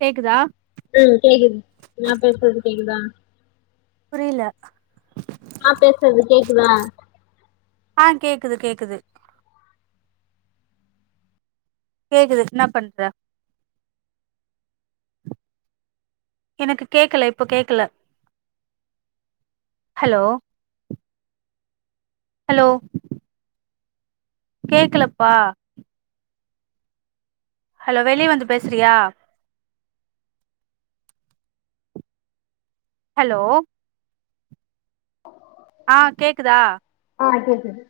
கேக்குதா ம் கேக்குது நா பேசுறது கேக்குதா புரில ஆ பேசுறது கேக்குதா ஆ கேக்குது கேக்குது கேக்குது என்ன பண்ற எனக்கு கேக்கல இப்ப கேக்கல ஹலோ ஹலோ கேக்கலப்பா ஹலோ வெளிய வந்து பேசுறியா ஹலோ ஆ கேக்குதா ஆ கேக்குது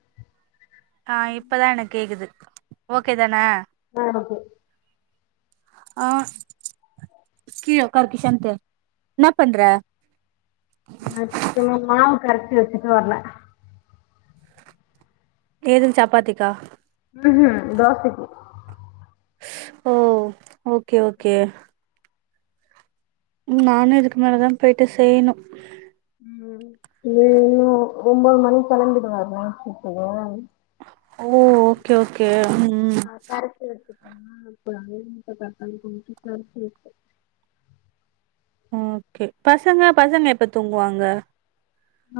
ஆ இப்பதா எனக்கு கேக்குது ஓகே தான ஆ ஒகே ஆ எனா பண்ற நா இப்பதா மாவு கரச்சி வச்சுட்டு வர்ரே ஏதுக்கு சப்பாத்திக்கா உஹம் தோசைக்கு ஓ ஓகே ஓகே நானு இதுக்கு மேலதா போயிட்டு செய்ணு ம் இன்னு ஒன்ம்பது மணி கலங்பிடுவாரா நைட்டு ஸ்ப்ட்டுக்கு ஓ ஓகே ஓகே ம் ம் ஆ கரைச்சி வச்சிடோம்னா இப்ப [unintelligible] ஓகே பசங்க பசங்க எப்போ தூங்குவாங்க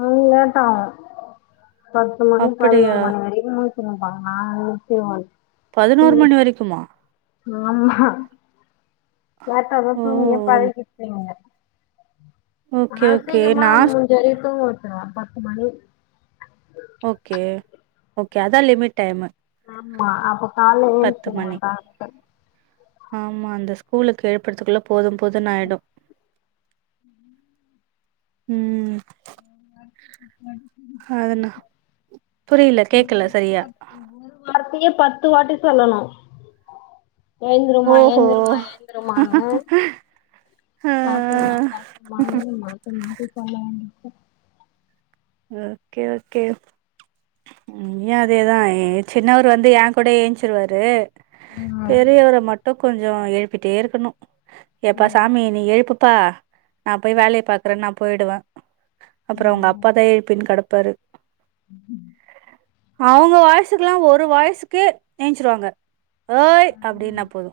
அது லேட்டாவு பத்து மணி அப்படியா பதினொரு மணி வரைக்கு முழிச் சிருப்பாங்க நா [unintelligible] பதினோரு மணி வரைக்குமா ஆமா லேட்டாவே தூங்கியே ஓ பழகிச்சிங்க ஓகே, நா ஓகே. சீக்கிரமா ஆ நான் முடிஞ்ச வரைக்கு தூங்க வச்சிருவே பத்து மணி ஓகே ஓகே அதா லிமிட் டைமு ஆமா அப்ப காலைல எழுஞ்சிருவா மணி. டாண்டு ஆமா அந்த ஸ்கூலுக்கு எழுப்புறதுக்குள்ள போது போதுனு ஆயிரு ம் அதுனா புரியல கேக்கல சரியா ஒரு வார்த்தையே பத்து வாட்டி சொல்லணு எழுந்துருமா ஓஹோ! எழுந்துருமா எழுந்திருமானு ஆ. சாப்டுமா சாப்டுமா அங்கும் மாத்தி மாத்தி சொல்ல வேண்டிருக்கு ஓகே ஓகே இங்கயு அதேதா சின்னவரு வந்து என் கூடயே என்ச்சிருவாரு ம் பெரியரவர மட்டு கொஞ்சோ எழுப்பிட்டே இருக்கணு எப்பா ம் சாமி நீ எழுப்பு பா நா போய் வேலைய பாக்கறேன்னு நா போயிடுவே அப்றோ ம் அவுங்க அப் பா ம் தா யெழுப்பிட்டு கெடப்பாரு அவுங்க வாய்சுகொல்லா ஒரு வாய்சுக்கே எஞ்சிருவாங்க ஓய் அப்டினா போது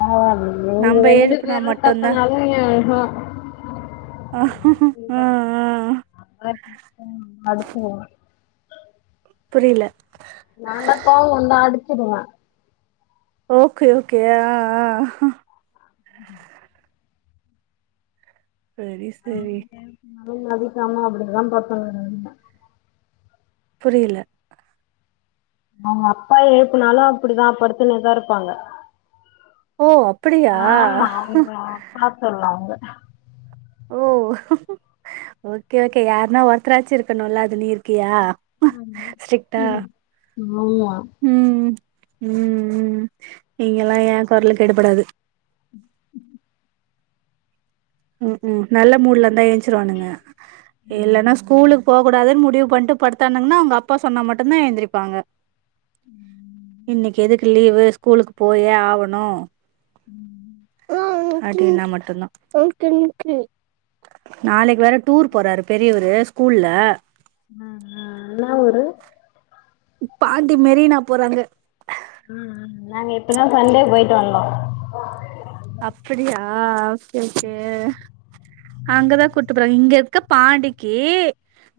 பரவால்ல இங்க நம்ம ரெண்டு எழுப்புனா பேரு மட்டுந்தா கத்துனாலு ஆ ஆ [unintelligible] புரியல நாந்தா கோபோ வந்தா அடிச்சிடுவே ஓகே ஓகே ஆ ஆ [inaudible] செரி சேரி நம்ம வீட்ல அம்மா அப்டிதா பாப்பாங்க புரியல அவ்ங்க அப்பா எழுப்புனாலு அப்டிதா படுத்துகினே தா இருப்பாங்க ஓ அப்படியா ஆமா அவுங்க அப்பா செல்லோ அவ்ங்க தா ஓ ஓகே ஓகே யாருன்னா ஒருத்தராச்சி இருக்கனுல அது நீர் கியா ஸ்ட்ரிக்ட் டா ஆமா ம் ம் ம் நீங்கல்லா ஏ குரலுக்கு எடுபடாது [inaudible] நல்ல மூட்ல இருந்தா ஏஞ்சிருவானுங்க இல்லன்னா ஸ்கூலுக்கு போ கூடாதுன் முடிவு பண்டு படுத்தானங்ன்னா அவ்ங்க அப்பா சொன்னா மட்டுந்தா எந்திரிப்பாங்க இன்னைக்கி எதுக்கு லீவு ஸ்கூலுக்கு போயே ஆவணு அடின்னா மட்டுந்தா நாளைக்கி வேற டூர் போறாரு பெரியவரு ஸ்கூல்ல ஆ ஆ என்னா ஊரு பாண்டி மெரினா போறாங்க ம் ம் நாங்க இப்பதா சண்டே போயிட்டு வந்தோ அப்படியா ஓகே ஓகே அங்கதா கூட்டு போறாங்க இங்க இருக்க பாண்டிக்கி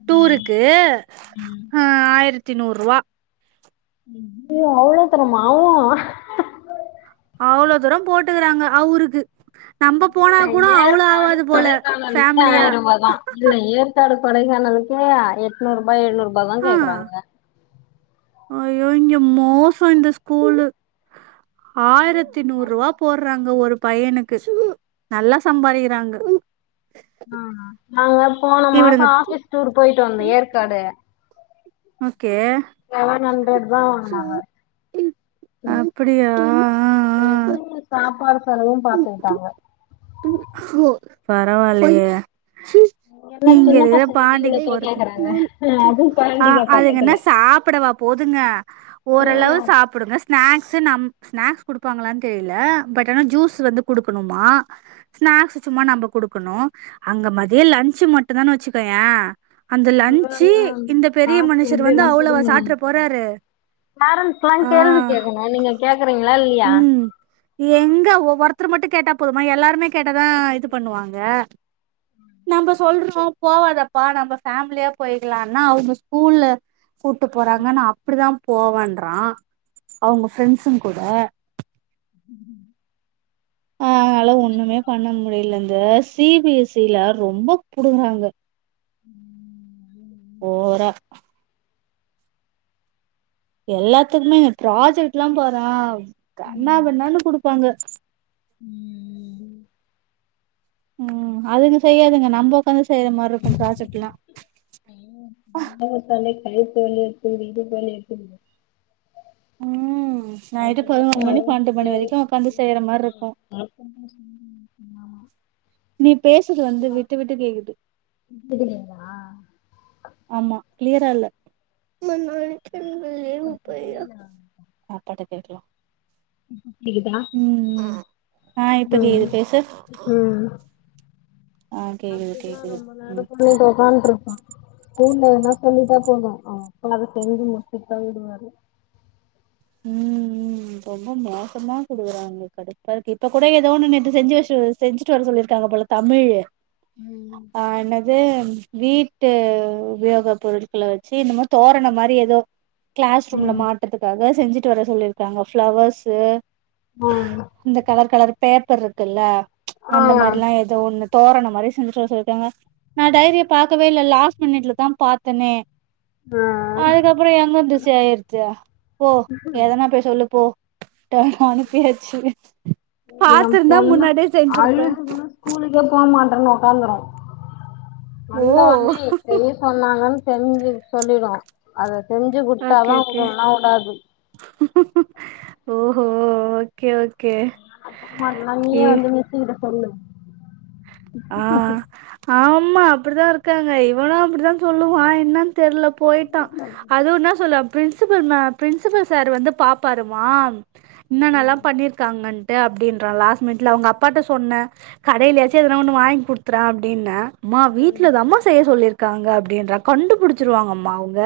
டூருக்கு ஆ ஆயிரத்தி நூறுவா ஓ அவ்ளோ தூரமா ஆவ்வு அவ்ளோ தூரோ போட்டுக்குறாங்க அவ்ருக்கு இல்ல ஏற்காடு போல கொடைக்கானல்கே ஃபேமிலியா ஆயிருவா தா இல்ல ஏற்காடு கொடைகானலுக்கே எட்நூறு ருபா எழ்நூறு ருபா தா கேக்குறாங்க அயோ இங்க மோசோ இந்த ஸ்கூலு ஆயிரத் த்தி நூறுவா போடுறாங்க ஒரு பையனுக்கு நல்லா சம்பாறிக்கிறாங்க ஆ நாங்க போன மாசோ இவனுங்க ஆபிஸ் டூர் போயிட்டு வந்தோ ஏற்காடு ஓகே செவன் ஹண்ட்ரட் தா வாங்கனாங்க ம் அப்டியா இத்தனைக்கு சாப்பாடு செலவு பாத்துக்கிட்டாங்க பரவால்லயே என்ன இங்க சின்ன இருக பசங்களுக்கு பாண்டிக்கு இவ்ளோத்துல போறதுகு கேக்குறாங்க அதுவு ஆ பழனில பக்கத்துல அதுங்கன்னா சாப்பட வா போதுங்க ஓரளவு ம் சாப் ப்டுங்க ஸ்நாக்ஸ்ஸு நம் ஸ்நாக்ஸ் கொடுப்பாங்களான்னு தெரியல பட் ஆனா ஜூஸ் வந்து குடுக்கணுமா ஸ்நாக்ஸ் சும்மா நம்ப குடுக்கணு அங்க மதியே லன்சு மட்டுதாணு வச்சுக்கயே அந்த லன்ச்சு இந்த பெரிய காசு மனுஷர் எப்டி வந்து அவ்வளோவா சாட்டுற போறாரு பேரன்ட்ஸ்ல்லா ஆ கேள்வி கேட்கணு நீங்க கேக்குறீங்களா இல்லியா ம் எங்க ஒ ஒருத்தர் மட்டு கேட்டா போதுமா எல்லாருமே கேட்டதா இது பண்ணுவாங்க நம்ம சொல்றோ போவாதப்பா நம்ம ஃபேமிலியா போயிக்கலான்னா அவங்க ஸ்கூல்ல கூட்டு போறாங்க நா அப்டி தா போவன்றா அவங்க ஃப்ரெண்ட்ஸ்ங் கூட [inaudible] நால ஒண்ணுமே பண்ண முடில இந்த சி பி எஸ் சி ல ரொம்ப புடுங்குறாங்க [inaudible] ஓவரா எல்லாத்துக்குமே ப்ராஜெக்ட்ல்லாம் பாரேன் கண்ணா பின்னானு குடுப்பாங்க ம் அதுங்க செய்யாதுங்க நம்ப ஒக்காந்து செய்யற மாரு இருக்கும் ப்ராஜெக்ட்ல்லா [unintelligible] ம் நைட்டு அப்றமா பதினோரு மணி அவங்க பண்டு மணி தேடி வரைக்கும் உக்காந்து செய்யற மார்க்கும் [unintelligible] நீ பேஸ்றது வந்து விட்டு விட்டு கேக்குது கேட்டுட்டீங்களா ஆமா கிளியரா இல்ல [unintelligible] [unintelligible] வெளில வாங்க அப்பாட்ட கேக்கலா இப்ப கேக்குதா ம் ஆ இப்ப ம் கேக்குது பேசு ம் ஆ கேக்குது அப்டிதா கேக்குது ரொம்ப நேர ம் பண்ணிட்டு ஒக்காந்துருப்பா ஸ்கூல்ல எதனா சொல்லிட்டா போதும் அவங்க அத செஞ்சி முடிச்சிட்டு தா விடுவாரு ம் ம் ரொம்ப மோசமா குடுகுறாங்க கடுப்பா இருக்கு இப்ப கூட ஏதோன்னு நேத்து செஞ்சி வச்சு செஞ்சிட்டு வர சொல்லியிருக்காங்க போல தமிழ் ம் ஆ என்னது வீட்டு உபயோக பொருட்கள வச்சி இன்னமோ தோரணம் மாரி எதோ கிளாஸ் ரூம்ல ம் மாட்றதுக்காக செஞ்சிட்டு வர சொல்லியிருக்காங்க ஃபிளவர்ஸ்சு ஆ இந்த கலர் கலர் பேப்பர் இருக்குல்ல ஆ அந்த மார்ல்லா ஆ எ தோன்னு தோரணம் மாரி செஞ்சுட்டு வர சொல்லிருக்காங்க நா டைரிய பாக்கவே இல்ல லாஸ்ட் மினிட்ல தா பாத்தனே ஆ அதுக்கப்புறம் எங்கருந்து செய்றது போ எதனா போய் சொல்லு போ டோன் அனுப்பியாச்சு எ பாத்துருந்தா பொண்ணு முன்னாடியே செஞ்சிருப்ப அழுதுக்குன்னு ஸ்கூலுக்கே போ மாட்டன்னு ஒக்காந்துரும் வந்த ஓ ஒடனே பெரிய சொன்னாங்கன்னு தெரிஞ்சத சொல்லிரும் அத செஞ்சு ஓகே குடுத்தாதா ஓகே வுடு இல்லனா வுடாது ஓஹோ ஓகே ஓகே மா நா நீயே ஏ வந்து மிஸ்கிட்ட சொல்லு ஆ ஆமா அப்டிதா இருக்காங்க இவனு அப்டிதா சொல்லுவா என்ன தெர்ல போயிட்டான் அதும் என்ன சொல்ல பிரின்ஸிபல் ம பிரின்ஸிபல் சார் வந்து பாப்பாருமா இன்னன்னல்லா பண்ணியிருக்காங்கன்ட் டே அப்டீன்றா லாஸ்ட் மினிட்ல அவங்க அப்பாட்ட சொன்ன கடையிலையாச்சி எதனா ஒண்ணு வாங்கி குடுத்தற அப்டீன்ன மா வீட்லதாம்மா செய்ய சொல்லியிருக்காங்க அப்டீன்றா கண்டுபுடிச்சிருவாங்கம்மா அவுங்க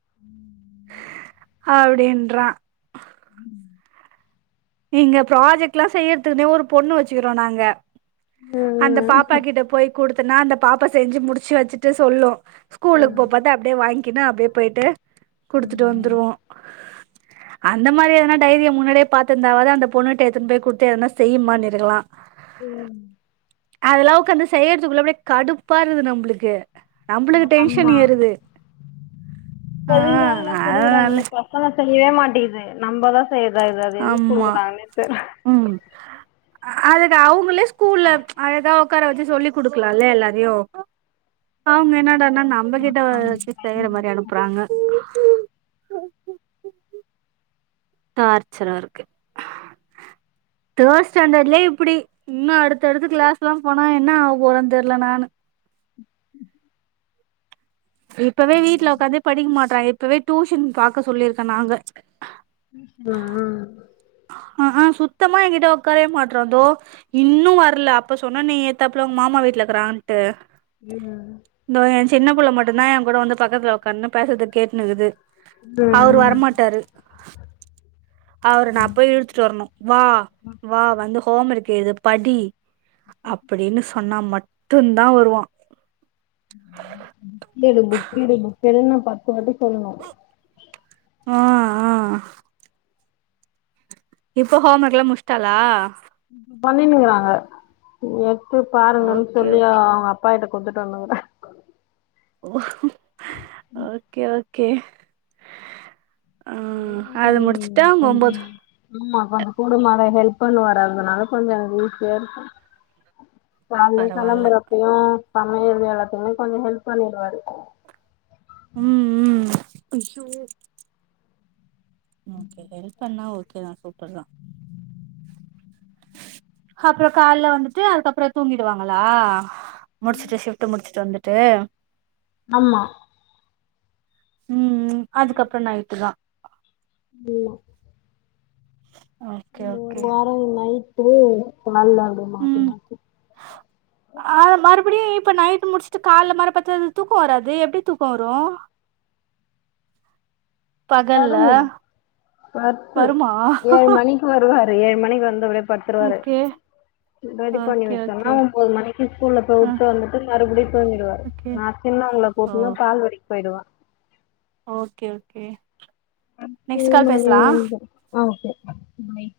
ம் ம் ம் அப்டின்றா ம் இங்க ப்ராஜெக்ட்ல்லா செய்றதுகுன்னே ஒரு பொண்ணு வச்சுறுக்றோ நாங்க அந்த ம் பாப்பா கிட்ட போய் குடுத்தன்னா அந்த பாப்பா செஞ்சி முடிச்சி வச்சிட்டு சொல்லு ம் ஸ்கூலுக்கு போம் போத அப்டே வாங்கினு அப்டியே போய்ட்டு குடுத்துட்டு ம் வந்துருவோ அந்த மாரி எதனா டைரிய முன்னாடியே பாத் திருந்தாவாது அந்த பொண்ணுகிட்ட எடுத்துன்னு போய் குடுத்து எதனா செய்யிம்மான்னு இருக்கலா ம் அதெல்லா உக்காந்து செய்யறதுக்குள்ளே அப்டே கடுப்பாருக்குது நம்ப்ளுக்கு நம்ப்ளுக்கு டென்ஷன் ஆமா ஏறுது ஆ அதனால [unintelligible] பசங்க செய்யவே மாட்டேங்கிது நம்பதா செய்யதாய்து அது எதுக் ஆமா குடுக்குறாங்ன்னே தெரிலே ம் ஆ அதுதா அவுங்களே ஸ்கூல்ல அழகா உக்கார வச்சு சொல்லி் குடுக்கலால்லே எல்லாரையு அவ்ங்க என்னடான்னா நம்பகிட்ட வச்சி செய்ற மாரி அனுப்புறாங்க டார்ச்சராருக்கு தேர்ட் ஸ்டேண்டர்ட்லே இப்புடி இன்னு அடுத்தடுத்து கிளாஸ் எல்லாம் போனா என்ன ஆக போறே தெரில நானு இப்பவே வீட்ல உக்காந்து படிக்க மாட்றா இப்பவே டூஷன் பாக்க சொல்லியிருக்கேகோ நாங்க ஆ ஆ ஆ சுத்தமா எங்கிட்ட உக்காரவே மாட்றா தோ இன்னு வரல அப்ப சொன்னா நீ ஏத்தாப்புல உ மாமா வீட்லருக்கிறான்ட்டு ம் இதோ என் சின்ன புள்ள மட்டுந்தா என் கூட வந்து பக்கத்துல உக்கான்னு பேசறத கேட்னுக்குது அவரு ம் வரமாட்டாரு அவரு நா போய் இழுத்துட்டு வரணும் வா வா வந்து ஹோம் ஓர்க்கு ஏ இத படி அப்டின்னு சொன்னா மட்டு தான் வருவா புக்கெடு புக்கெடு புக் எடுன்னு நா பத்து வாட்டி சொல்லணு ம் ஆ ஆஹ் இப்ப ஹோம் ஓர்க் எல்லாம் முடிச்சிட்டாலா பண்ணனுங்கறாங்க எடுத்து பாருங்கன்னு ஓகே சொல்லி ஓகே அவங்க அப் பாட்ட கொடுத்துட்டு வந்தோங்க ஓகே ஓகே ஆ அத முடிச்சுட்டா மோம்போது ஆம்மா கொஞ்சோ கூட மாட ஹெல்ப் பண்ணுவாரு அதனால கொஞ்சோ எனக்கு ஈசியாருக்கு காலைல பரவால்ல கெளம்பறப்பையும் சமையல் வேலக்யு கொஞ்சோ ஹெல்ப் பண்ணிடுவாரு ம் ம் அய்யோ ஓகே ஹெல்ப் பண்ணா ஓகே தா சூப்பர் தா ஹப்றோ கால்ல வந்துட்டு அதுக்கப்றோ தூங்கிடுவாங்களா முடிச்சுட்டு ஷிஃப்டு முடிச்சுட்டு வந்துட்டு ஆமா ம் அதுக்கப்றோ நைட்டு தா ஆமா ஓகே இந்த ஒரு ஓகே வார நைட்டு மல்லாடு மாத்தி ம் மாத்தி ஆ மறுபடி இப்ப நைட்டு் முடிச்சுட்டு கால்ல மரப்பத்தாது தூக்கோ வராது எப்டி தூக்கோ வரு பகல்ல வருமே பத்து வருமா ஏழு மணிக்கு வருவாரு ஏழு மணிக்கு வந்தவரு படுத்துருவாரு ஓகே ரெடி பண்ணி ஓகே வச்சோம்னா ஓகே ஒன்பது மணிக்கு ஸ்கூல்ல போய் ஆ உட்டுவந்து மறுபடியு தூங்கிடுவாரு ஓகே நா சின்ன அவங்கள ஓ குட்டுட்டு பால் வாடிக்கு போயிடுவே okay okay next call same அதே பேசலா ஆ ஓகே பாய்